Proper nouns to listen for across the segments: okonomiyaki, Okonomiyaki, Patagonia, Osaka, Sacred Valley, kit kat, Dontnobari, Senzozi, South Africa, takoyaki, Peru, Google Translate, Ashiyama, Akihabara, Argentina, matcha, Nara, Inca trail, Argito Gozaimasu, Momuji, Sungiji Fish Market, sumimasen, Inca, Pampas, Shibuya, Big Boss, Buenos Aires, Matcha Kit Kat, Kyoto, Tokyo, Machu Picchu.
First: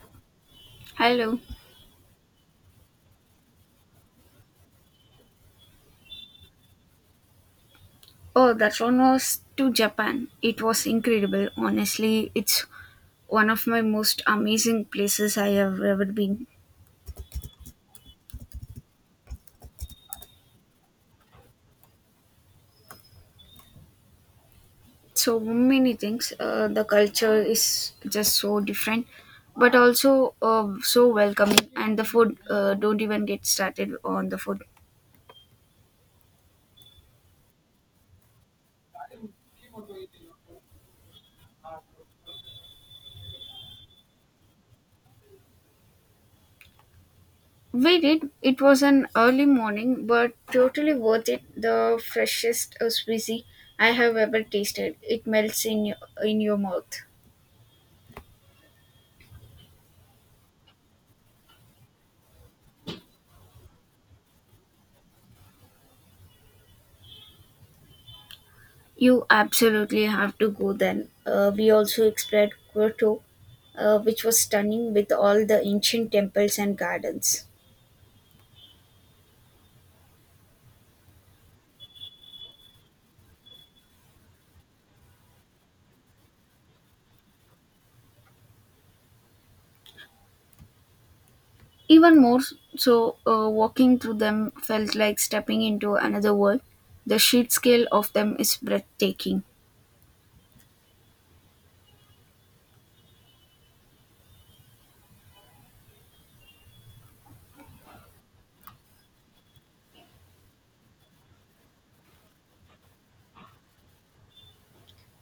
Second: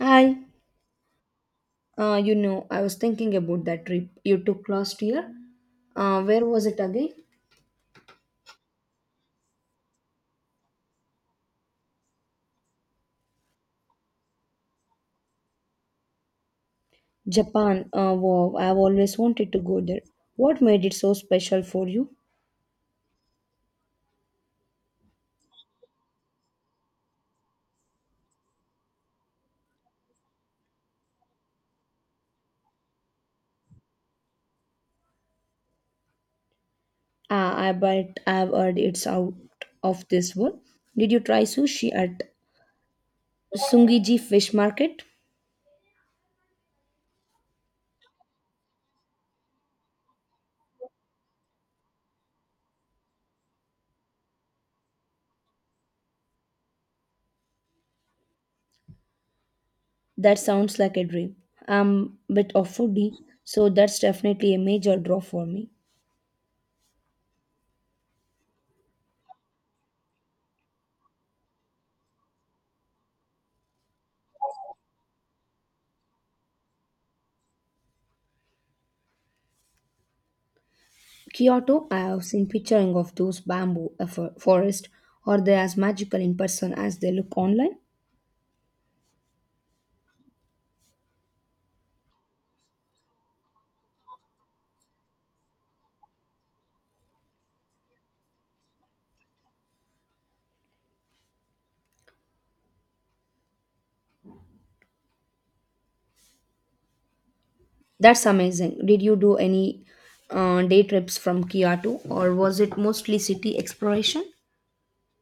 Hi, Hello. I was thinking about that trip you took last year. Where was it again? Oh, that one was to Japan. It was incredible. Honestly, it's one of my most amazing places I have ever been. Japan. Wow, I've always wanted to go there. What made it so special for you? So many things. The culture is just so different, but also so welcoming. And the food, don't even get started on the food. I bet I've heard it's out of this world. Did you try sushi at Sungiji Fish Market? We did. It was an early morning, but totally worth it. The freshest sushi I have ever tasted. It melts in your mouth. That sounds like a dream. I'm a bit of foodie, so that's definitely a major draw for me. You absolutely have to go then. We also explored Kyoto, which was stunning with all the ancient temples and gardens. Kyoto, I have seen picturing of those forest. Are they as magical in person as they look online? Even more so, walking through them felt like stepping into another world. The sheer scale of them is breathtaking. That's amazing. Did you do any day trips from Kyoto, or was it mostly city exploration?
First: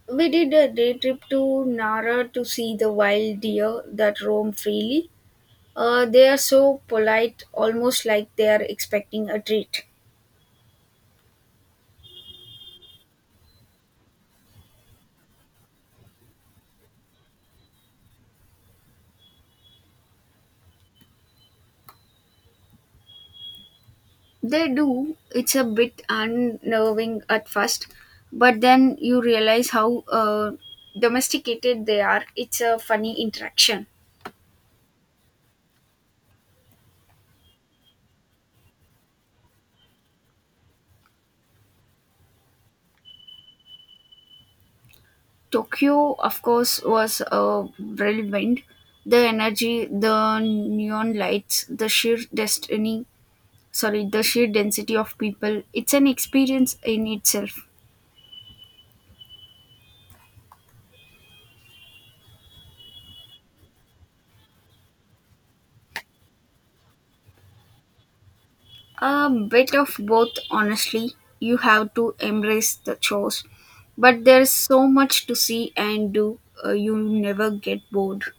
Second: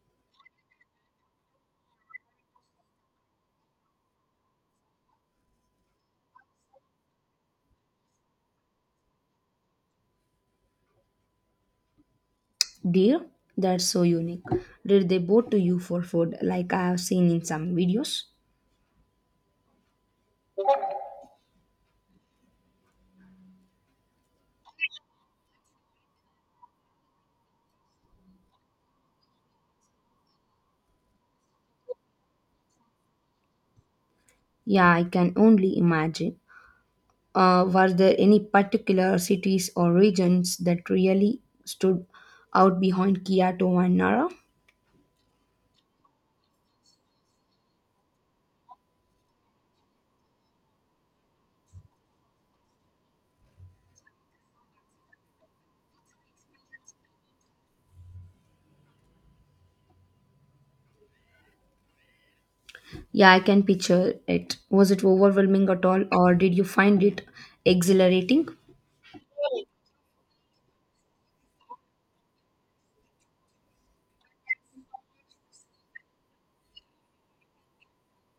We did a day trip to Nara to see the wild deer that roam freely. They are so polite, almost like they are expecting a treat. Dear, that's so unique. Did they boat to you for food, like I have seen in some videos? They do. It's a bit unnerving at first, but then you realize how domesticated they are. It's a funny interaction. Yeah, I can only imagine. Were there any particular cities or regions that really stood out behind Kyoto and Nara? Tokyo, of course, was relevant. The energy, the neon lights, the sheer density of people. It's an experience in itself. Yeah, I can picture it. Was it overwhelming at all, or did you find it exhilarating? A bit of both, honestly. You have to embrace the chores, but there's so much to see and do, you never get bored.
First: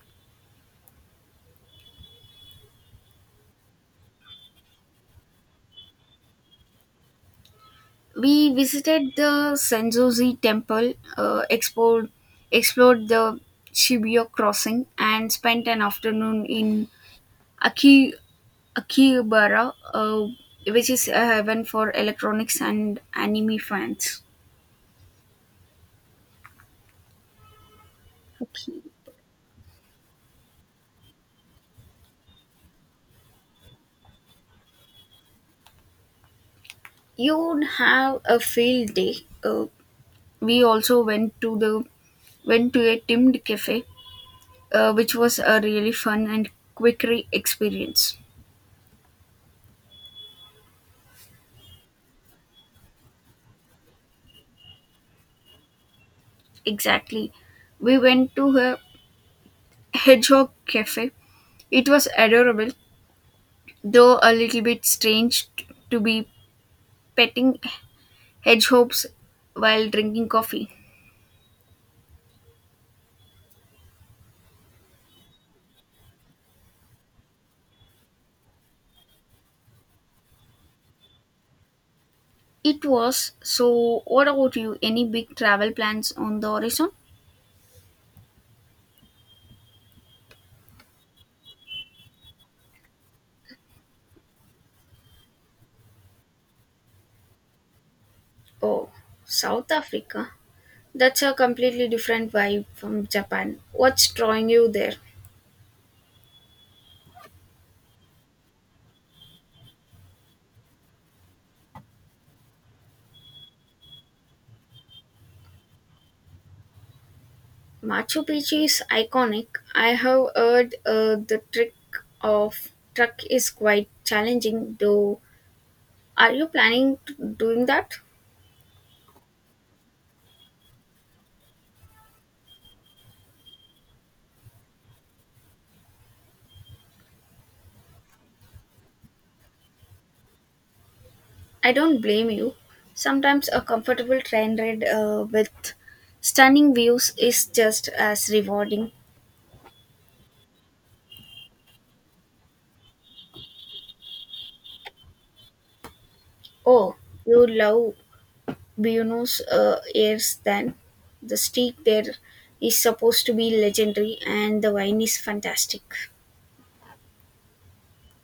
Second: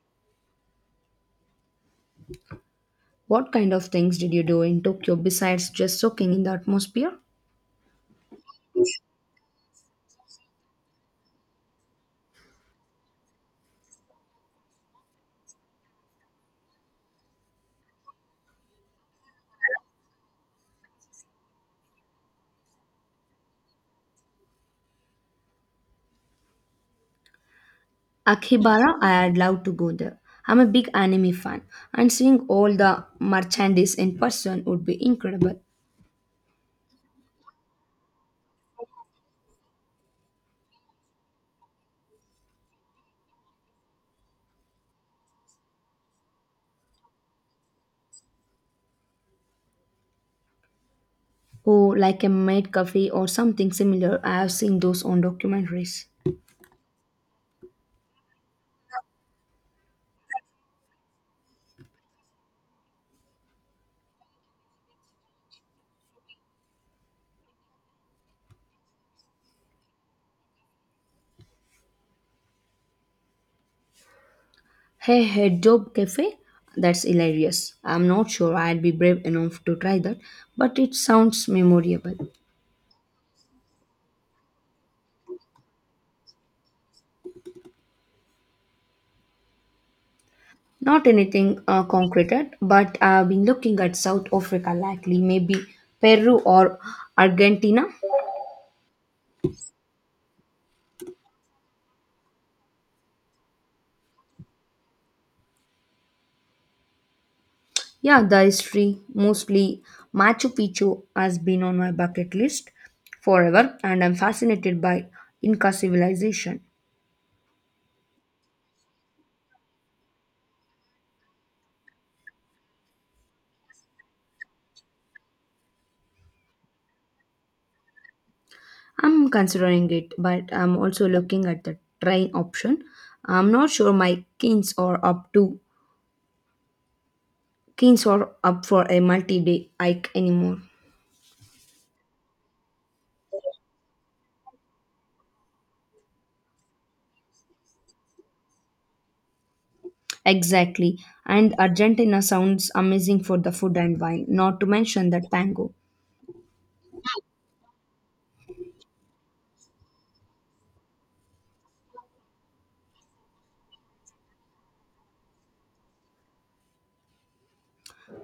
What kind of things did you do in Tokyo besides just soaking in the atmosphere? We visited the Senzozi temple, explored the Shibuya crossing, and spent an afternoon in Aki, Akihabara, which is a heaven for electronics and anime fans. Okay. Akihabara, I'd love to go there. I'm a big anime fan, and seeing all the merchandise in person would be incredible. You'd have a field day. Uh, we also went to the went to a themed cafe which was a really fun and experience. Oh, like a maid cafe or something similar. I have seen those on documentaries. Exactly, we went to a hedgehog cafe. It was adorable, though a little bit strange to be petting hedgehogs while drinking coffee. Hey, hey, Job Cafe? That's hilarious. I'm not sure I'd be brave enough to try that, but it sounds memorable. It was. So what about you, any big travel plans on the horizon? Not anything concreted, but I've been looking at South Africa likely, maybe Peru or Argentina. Oh, South Africa, that's a completely different vibe from Japan. What's drawing you there? Yeah, the history, mostly Machu Picchu, has been on my bucket list forever, and I'm fascinated by Inca civilization. Machu Picchu is iconic. I have heard the trick of truck is quite challenging though. Are you planning to doing that? I'm considering it, but I'm also looking at the train option. I'm not sure my kins are up to kins are up for a multi-day hike anymore. I don't blame you. Sometimes a comfortable train ride with stunning views is just as rewarding. Exactly. And Argentina sounds amazing for the food and wine, not to mention the tango. Oh, you love Buenos Aires then. The street there is supposed to be legendary and the wine is fantastic.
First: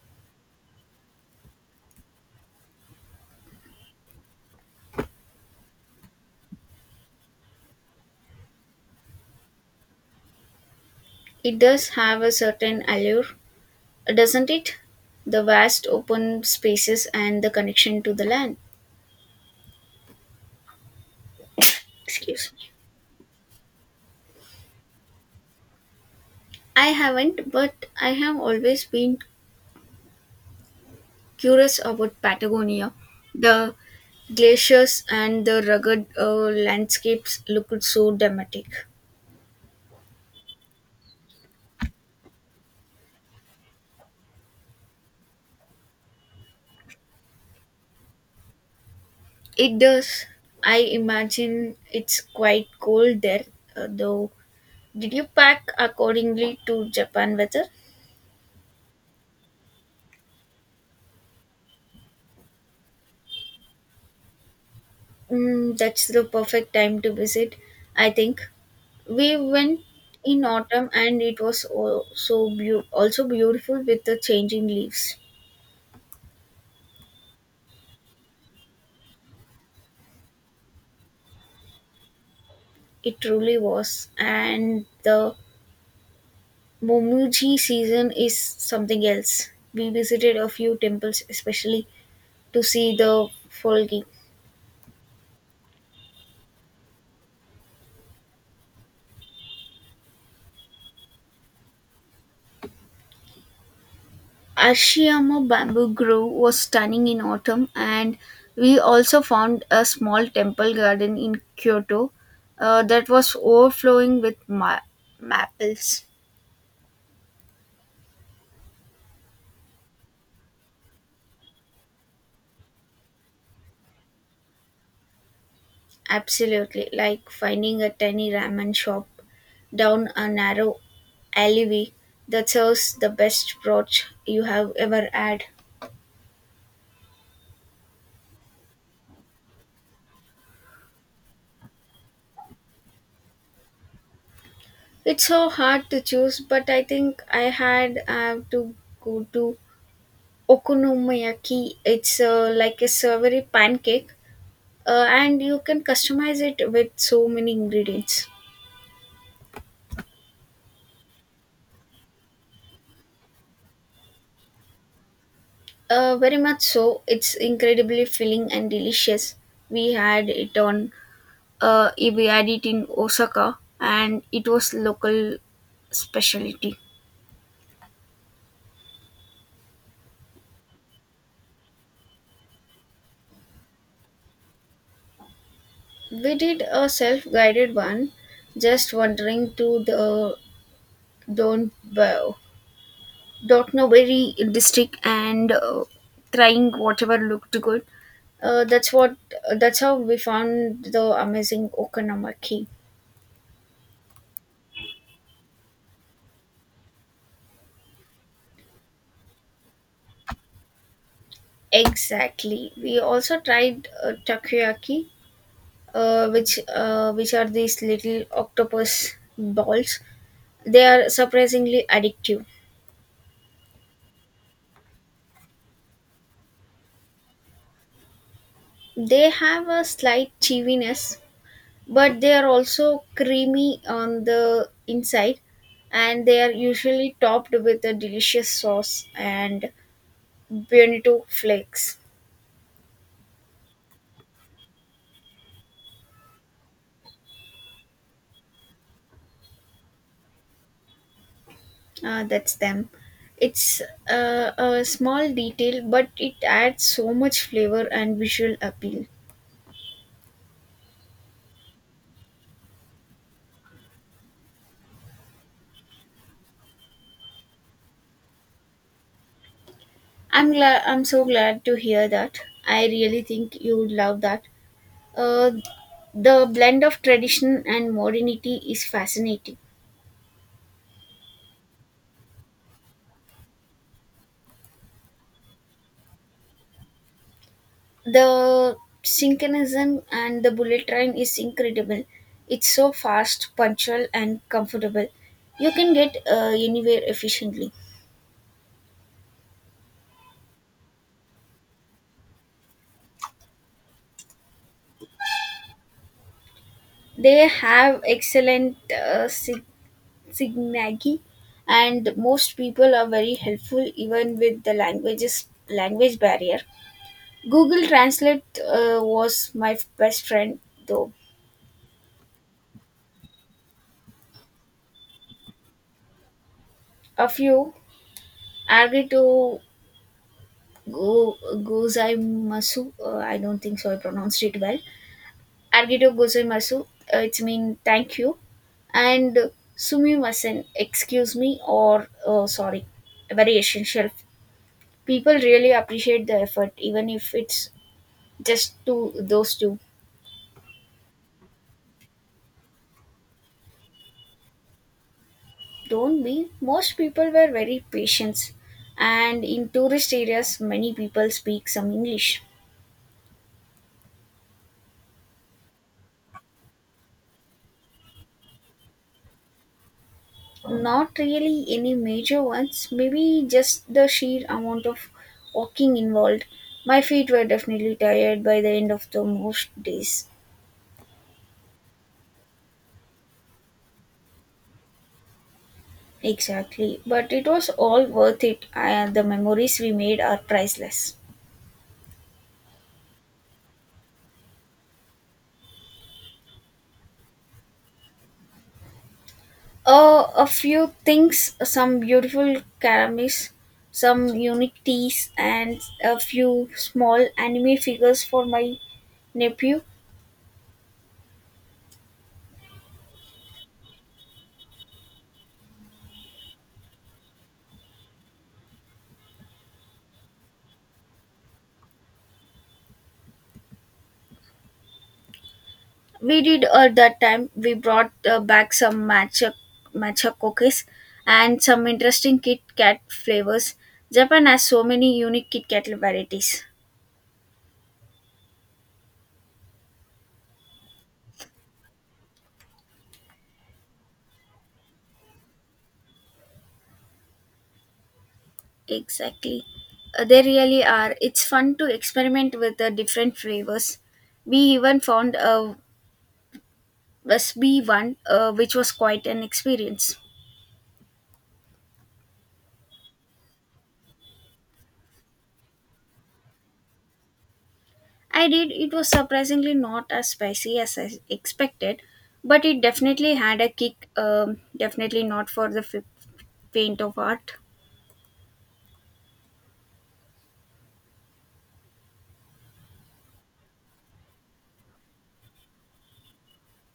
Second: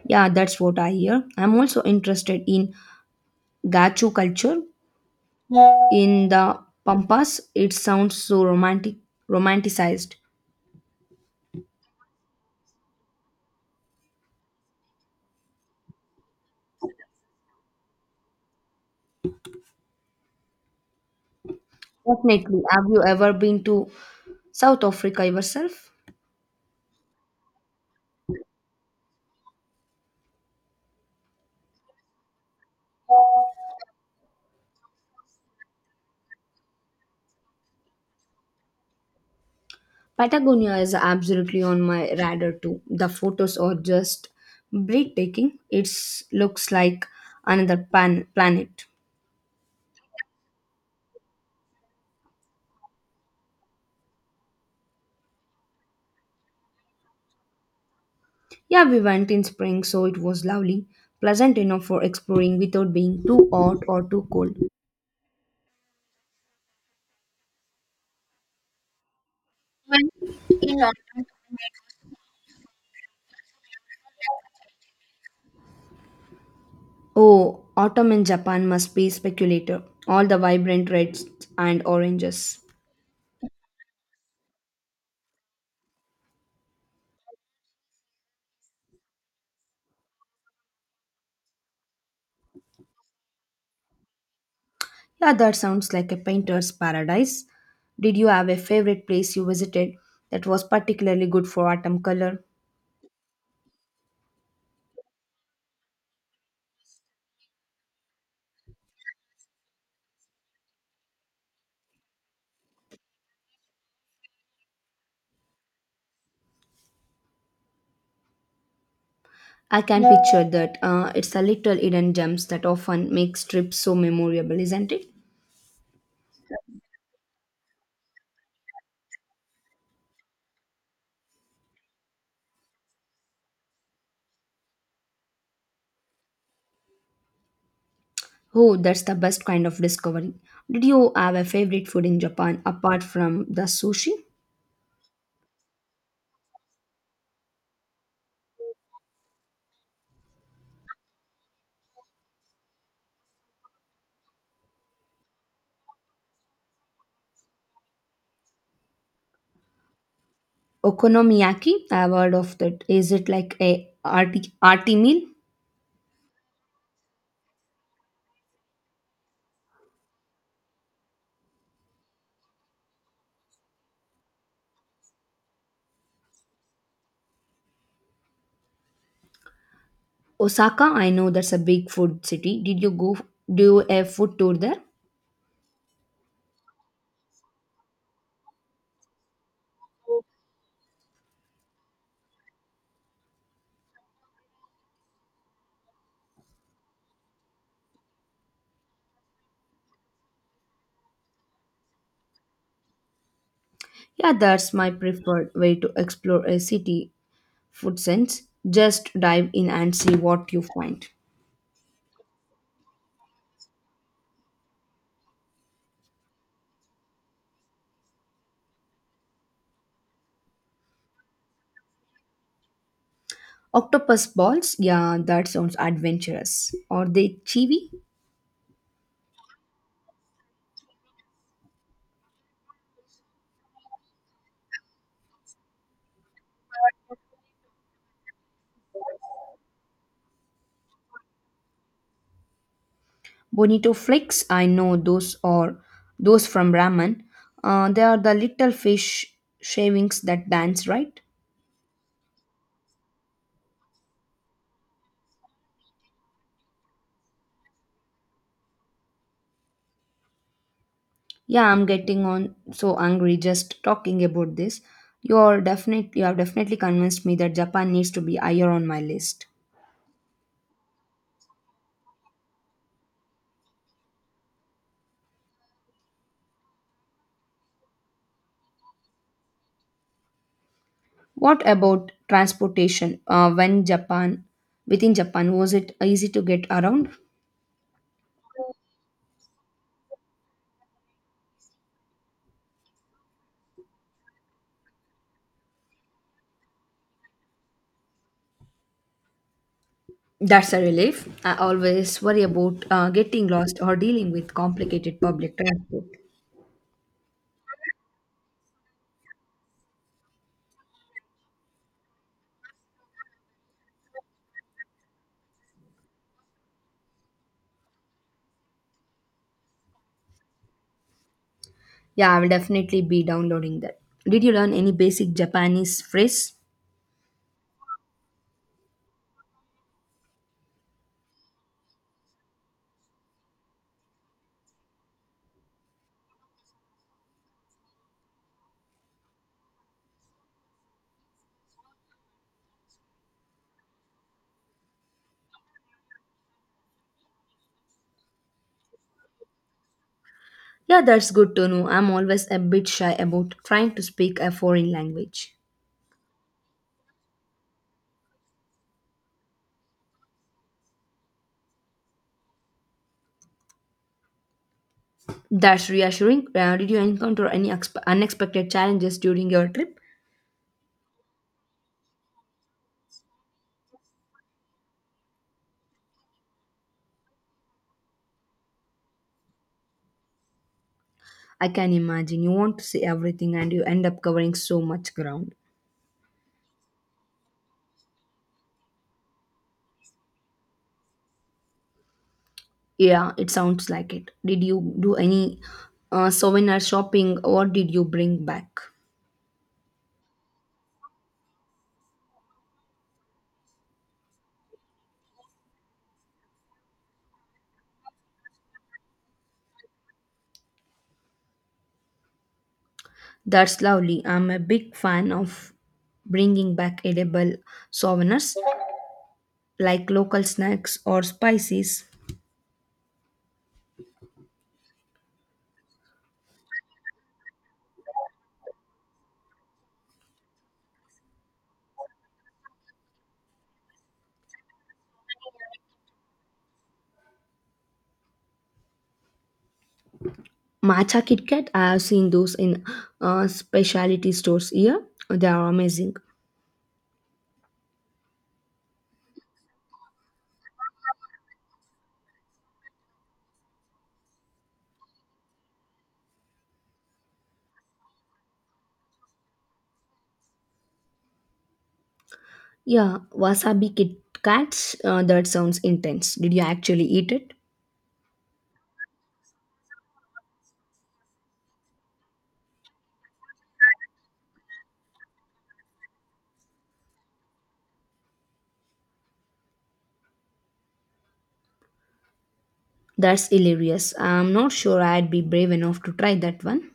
Yeah, that's what I hear. I'm also interested in gacho culture in the Pampas. It sounds so romantic, romanticized. It does have a certain allure, doesn't it? The vast open spaces and the connection to the land. Excuse Definitely. me. Have you ever been to South Africa yourself? I haven't, but I have always been curious about Patagonia. The glaciers and the rugged landscapes looked so dramatic. Patagonia is absolutely on my radar too. The photos are just breathtaking. It looks like planet. It does. I imagine it's quite cold there, though. Did you pack accordingly to Japan weather? Yeah, we went in spring, so it was lovely, pleasant enough for exploring without being too hot or too cold. Mm, that's the perfect time to visit, I think. We went in autumn and it was also beautiful with the changing leaves. Oh, autumn in Japan must be speculator. All the vibrant reds and oranges. It truly was. And the Momuji season is something else. We visited a few temples, especially to see the folgi. Yeah, that sounds like a painter's paradise. Did you have a favorite place you visited that was particularly good for autumn color? Ashiyama bamboo grove was stunning in autumn, and we also found a small temple garden in Kyoto that was overflowing with maples. I can picture that. It's the little hidden gems that often makes trips so memorable, isn't it? Absolutely, like finding a tiny ramen shop down a narrow alleyway that serves the best broth you have ever had. Oh, that's the best kind of discovery. Did you have a favorite food in Japan apart from the sushi? It's so hard to choose, but I think I had to go to okonomiyaki. It's like a savory pancake, and you can customize it with so many ingredients. Okonomiyaki, I've heard of that. Is it like a arty meal? Very much so. It's incredibly filling and delicious. We had it on we had it in Osaka, and it was local specialty. Osaka, I know that's a big food city. Did you go do a food tour there? We did a self-guided one, just wandering through the Don Dontnobari district and trying whatever looked good. That's what. That's how we found the amazing okonomaki. Yeah, that's my preferred way to explore a city food sense. Just dive in and see what you find. Exactly. We also tried takoyaki, which are these little octopus balls. They are surprisingly addictive. Octopus balls, yeah, that sounds adventurous. Are they chewy? They have a slight cheesiness, but they are also creamy on the inside, and they are usually topped with a delicious sauce and bonito flakes. Bonito flakes, I know those are those from ramen. They are the little fish shavings that dance, right? That's them. It's a small detail, but it adds so much flavor and visual appeal. Yeah, I'm getting on so angry just talking about this. You have definitely convinced me that Japan needs to be higher on my list. I'm glad. I'm so glad to hear that. I really think you'd love that. Uh, the blend of tradition and modernity is fascinating. What about transportation? When Japan within Japan was it easy to get around? The synchronism and the bullet train is incredible. It's so fast, punctual, and comfortable. You can get anywhere efficiently. That's a relief. I always worry about getting lost or dealing with complicated public transport. They have excellent signagi, and most people are very helpful even with the language barrier. Google Translate was my best friend though. Yeah, I will definitely be downloading that. Did you learn any basic Japanese phrase? A few. Argito Go Gozaimasu. I don't think so. I pronounced it well. Argito Gozaimasu. It's mean thank you. And sumimasen, excuse me or sorry. Very essential. People really appreciate the effort, even if it's just to those two. Yeah, that's good to know. I'm always a bit shy about trying to speak a foreign language. Don't be. Most people were very patient, and in tourist areas, many people speak some English. That's reassuring. Did you encounter any unexpected challenges during your trip? Not really any major ones, maybe just the sheer amount of walking involved. My feet were definitely tired by the end of the most days. I can imagine. You want to see everything and you end up covering so much ground. Exactly, but it was all worth it, and the memories we made are priceless. Yeah, it sounds like it. Did you do any souvenir shopping? What did you bring back? A few things, some beautiful ceramics, some unique teas, and a few small anime figures for my nephew. That's lovely. I'm a big fan of bringing back edible souvenirs like local snacks or spices. We did at that time. We brought back some matcha cookies and some interesting Kit Kat flavors. Japan has so many unique Kit Kat varieties. Matcha Kit Kat, I have seen those in specialty stores here. They are amazing. Exactly. They really are. It's fun to experiment with the different flavors. We even found a sb one, which was quite an experience. Yeah, wasabi Kit Kats, that sounds intense. Did you actually eat it? I did. It was surprisingly not as spicy as I expected, but it definitely had a kick. Definitely not for the faint of heart. That's hilarious. I'm not sure I'd be brave enough to try that one.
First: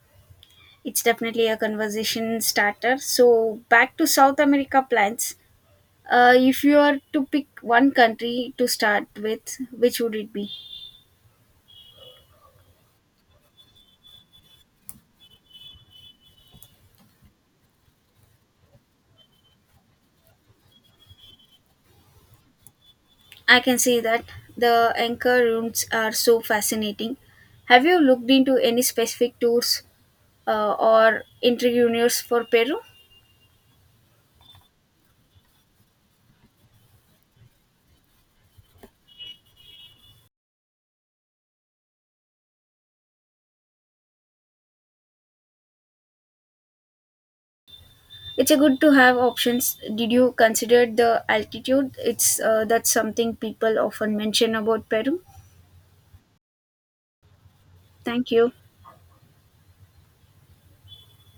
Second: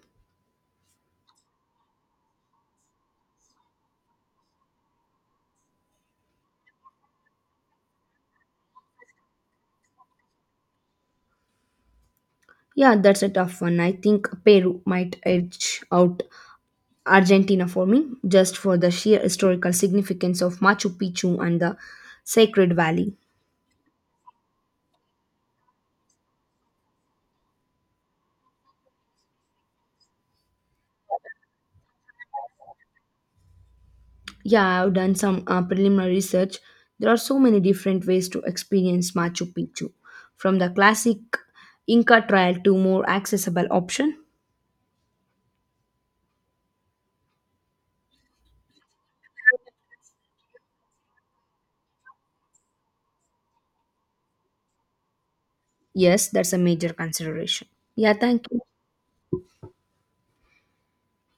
It's definitely a conversation starter. So back to South America plans. If you are to pick one country to start with, which would it be? Yeah, that's a tough one. I think Peru might edge out Argentina for me, just for the sheer historical significance of Machu Picchu and the Sacred Valley. I can say that the anchor rooms are so fascinating. Have you looked into any specific tours or interunions for Peru? Yeah, I've done some preliminary research. There are so many different ways to experience Machu Picchu, from the classic Inca trail to more accessible option. It's a good to have options. Did you consider the altitude? It's That's something people often mention about Peru. Yes, that's a major consideration. Yeah, Thank thank you. you.